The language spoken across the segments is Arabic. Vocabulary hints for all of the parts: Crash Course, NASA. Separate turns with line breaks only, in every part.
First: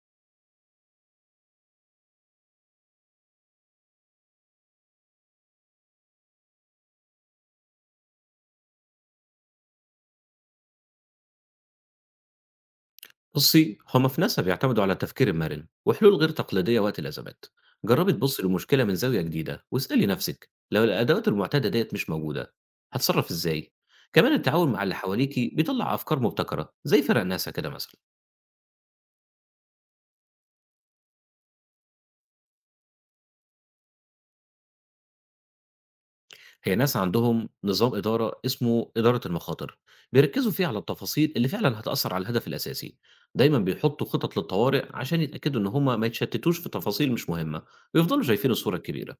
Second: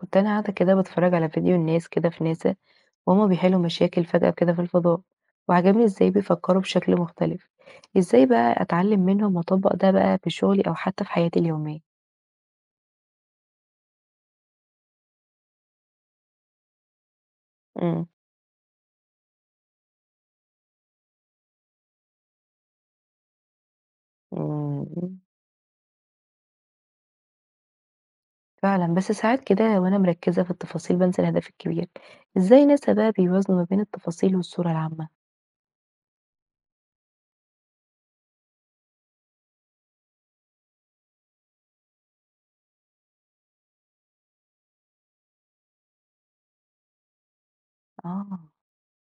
كنت أنا قاعدة كده باتفرج على فيديو الناس كده في ناسا، وهما بيحلوا مشاكل فجأة كده في الفضاء، وعجبني ازاي بيفكروا بشكل مختلف. ازاي بقى أتعلم منهم وأطبق ده بقى في شغلي أو حتى في حياتي اليومية؟
بُصّي، هُم في نَسَب يعتمدوا على التفكير المرن وحلول غير تقليدية وقت الأزمات.
مم.
جرّبي تبُصّي للمشكلة من زاوية جديدة واسألي نَفْسِك لو الأدوات المعتادة ديّة مش موجودة، هاتصرّف إزاي؟ كمان التعاون مع اللي
مم.
حواليكِ بيطلّع أفكار مبتكرة زي فرق ناسا كده مثلًا.
فعلا، بس ساعات كده وأنا مركزة في التفاصيل بنسى الهدف الكبير. ازاي ناسا بقى بيوازنوا ما بين التفاصيل والصورة العامة؟
هي ناسا عندهم نظام إدارة اسمه إدارة المخاطر، بيركّزوا فيه على التفاصيل اللي فعلًا هتأثّر على الهدف الأساسي. دايمًا بيحطّوا خطط للطوارئ عشان يتأكدوا إن هُم ما يتشتّتوش في تفاصيل مش مهمة ويفضلوا
اه،
شايفين الصورة الكبيرة.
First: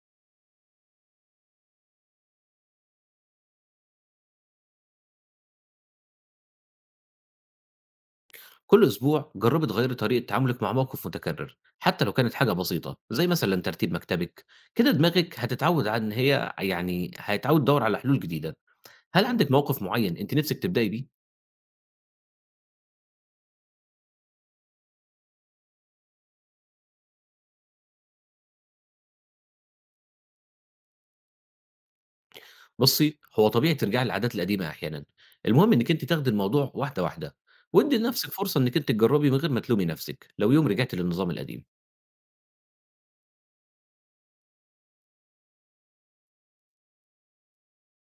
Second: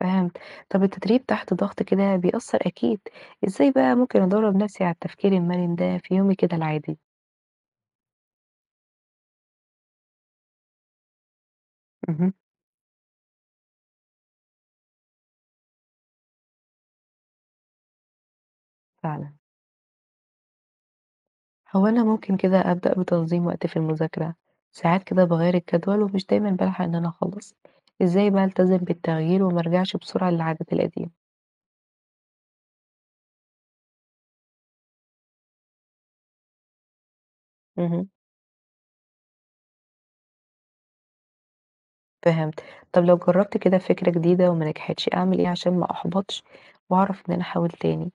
فهمت. طب التدريب تحت ضغط كده بيأثر أكيد. ازاي بقى ممكن أدرب نفسي على التفكير المرن ده في يومي كده العادي؟
كل أسبوع جربي تغيري طريقة تعاملِك مع موقف متكرر، حتى لو
مهم.
كانت حاجة بسيطة، زي مثلًا ترتيب مكتبِك، كده دماغِك هتتعود على إن هي هتتعود تدوّر على حلول جديدة. هل
فعلا.
عندِك موقف معيّن أنتِ نِفْسِك تبدئي بيه؟
هو أنا ممكن كده أبدأ بتنظيم وقتي في المذاكرة، ساعات كده باغير الجدول ومش دايما بالحق إن أنا أخلص، إزاي بقى ألتزم بالتغيير وما أرجعش بسرعة للعادات القديمة؟
بُصّي، هو طبيعي ترجعي للعادات القديمة أحيانًا، المهم إنِّك أنتِ تاخدي الموضوع واحدة، واحدة وادّي
اهم،
لنَفْسِك فرصة إنِّك أنتِ تجرّبي من غير ما تلومي نَفْسِك لو يوم رجعتِ للنظام القديم.
فهمت. طب لو جربت كده فكرة جديدة وما نجحتش أعمل إيه عشان ما أحبطش وأعرف إن أنا أحاول تاني؟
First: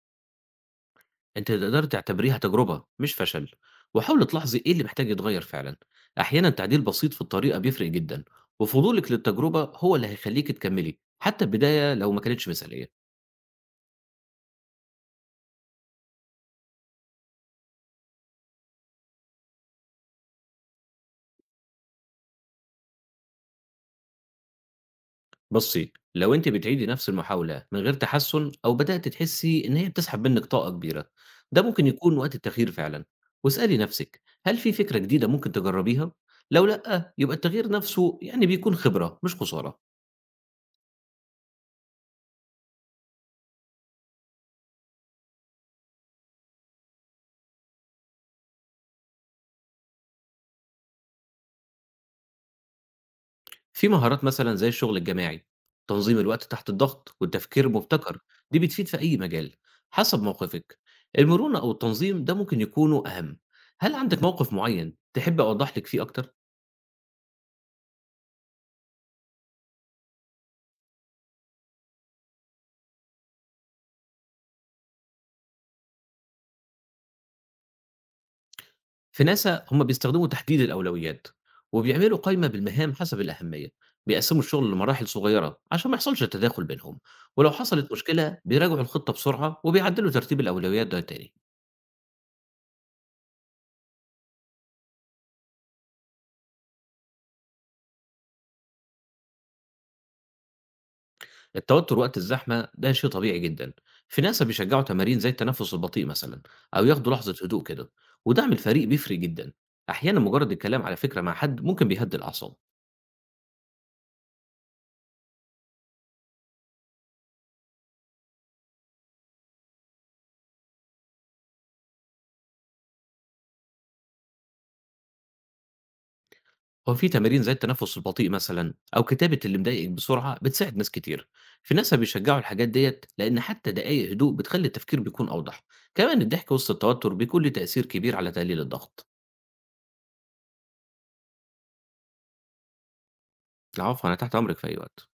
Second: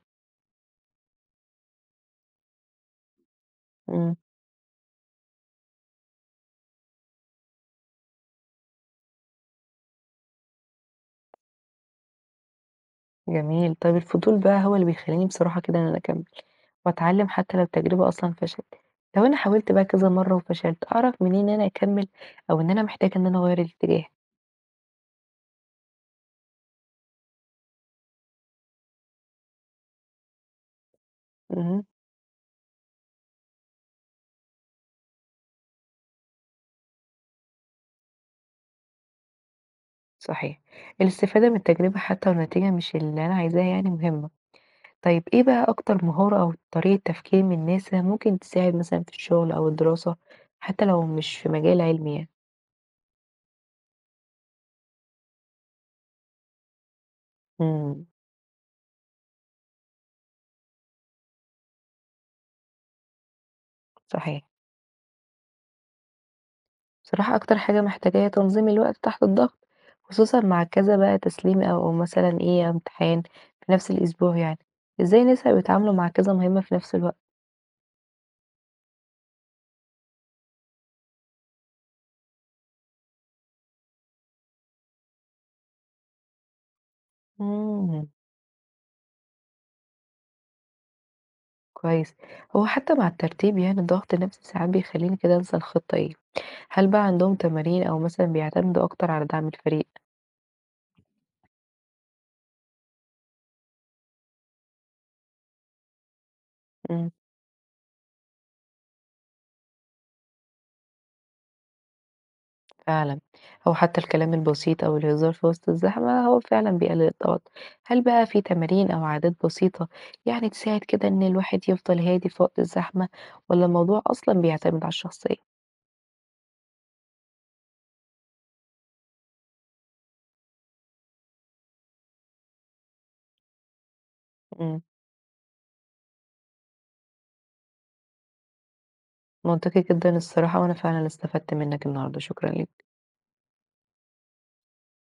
أنتِ تقدري تعتبريها تجربة مش فشل،
امم.
وحاولي تلاحظي إيه اللي محتاج يتغيّر فعلًا، أحيانًا تعديل بسيط في الطريقة بيفرق جدًا، وفضولِك للتجربة هو اللي هيخلّيكِ تكمّلي، حتى البداية لو ما كانتش مثالية.
جميل، طب الفضول بقى هو اللي بيخليني بصراحة كده إن أنا أكمل وأتعلم حتى لو التجربة أصلا فشلت. لو أنا حاولت بقى كذا مرة وفشلت أعرف منين إن أنا أكمل أو إن أنا محتاجة إن أنا أغير الاتجاه؟
بُصّي، لو أنتِ بتعيدي نفس المحاولة من غير تحسُّن أو بدأتِ تحسّي إن هي بتسحب منِّك طاقة كبيرة، ده
اهم.
ممكن يكون وقت التغيير فعلًا، واسألي نفسِك هل في فكرة جديدة ممكن تجرّبيها؟ لو لأ، يبقى التغيير نفسه بيكون خبرة مش خسارة.
صحيح. الاستفادة من التجربة حتى لو النتيجة مش اللي أنا عايزاها يعني مهمة. طيب إيه بقى أكتر مهارة أو طريقة تفكير من الناس اللي ممكن تساعد مثلًا في الشغل أو الدراسة حتى لو مش في مجال علمي يعني؟
في مهارات مثلًا زي الشغل الجماعي، تنظيم الوقت تحت الضغط، والتفكير
إمم،
مبتكر، دي بتفيد في أي مجال، حسب موقفِك. المرونة أو التنظيم ده ممكن يكونوا أهم. هل عندِك
صحيح.
موقف معين تحبّي أوضح لِك فيه أكتر؟
بصراحة أكتر حاجة محتاجة هي تنظيم الوقت تحت الضغط، خصوصًا مع كذا بقى تسليم أو مثلًا إيه، امتحان في نفس الأسبوع يعني. إزاي الناس هيبقوا بيتعاملوا مع كذا مهمة في نفس الوقت؟
في ناسا هم بيستخدموا تحديد الأولويات، وبيعملوا قايمة بالمهام حسب الأهمية، بيقسموا الشغل لمراحل صغيرة عشان ما يحصلش تداخل بينهم، ولو حصلت
إمم،
مشكلة بيراجعوا الخطة بسرعة وبيعدلوا ترتيب الأولويات ده تاني.
كويس. هو حتى مع الترتيب يعني الضغط النفسي ساعات بيخلّيني كده أنسى الخطة إيه. هل بقى عندهم تمارين أو مثلًا بيعتمدوا أكتر على دعم الفريق؟
التوتر وقت الزحمة ده شيء طبيعي جدًا، في ناسا بيشجعوا تمارين زي التنفس البطيء مثلًا، أو
إمم،
ياخدوا لحظة هدوء كده، ودعم الفريق بيفرق جدًا، أحيانًا مجرد الكلام على فكرة مع حد ممكن بيهدي الأعصاب،
فعلًا، أو حتى الكلام البسيط أو الهزار في وسط الزحمة هو فعلًا بيقلل التوتر. هل بقى في تمارين أو عادات بسيطة يعني تساعد كده إن الواحد يفضل هادي في وقت الزحمة، والّا الموضوع أصلًا بيعتمد على الشخصية؟
هو في تمارين زي التنفس البطيء مثلًا، أو كتابة اللي مضايقك بسرعة بتساعد ناس كتير، في ناسا بيشجعوا الحاجات ديّة لأن حتى دقايق هدوء بتخلي
إمم،
التفكير بيكون أوضح، كمان الضحك وسط التوتر بيكون ليه تأثير كبير على تقليل الضغط.
منطقي جدًا الصراحة، وأنا فعلًا استفدت منك النهارده، شكرًا ليك.
العفو أنا تحت أمرك في أي وقت.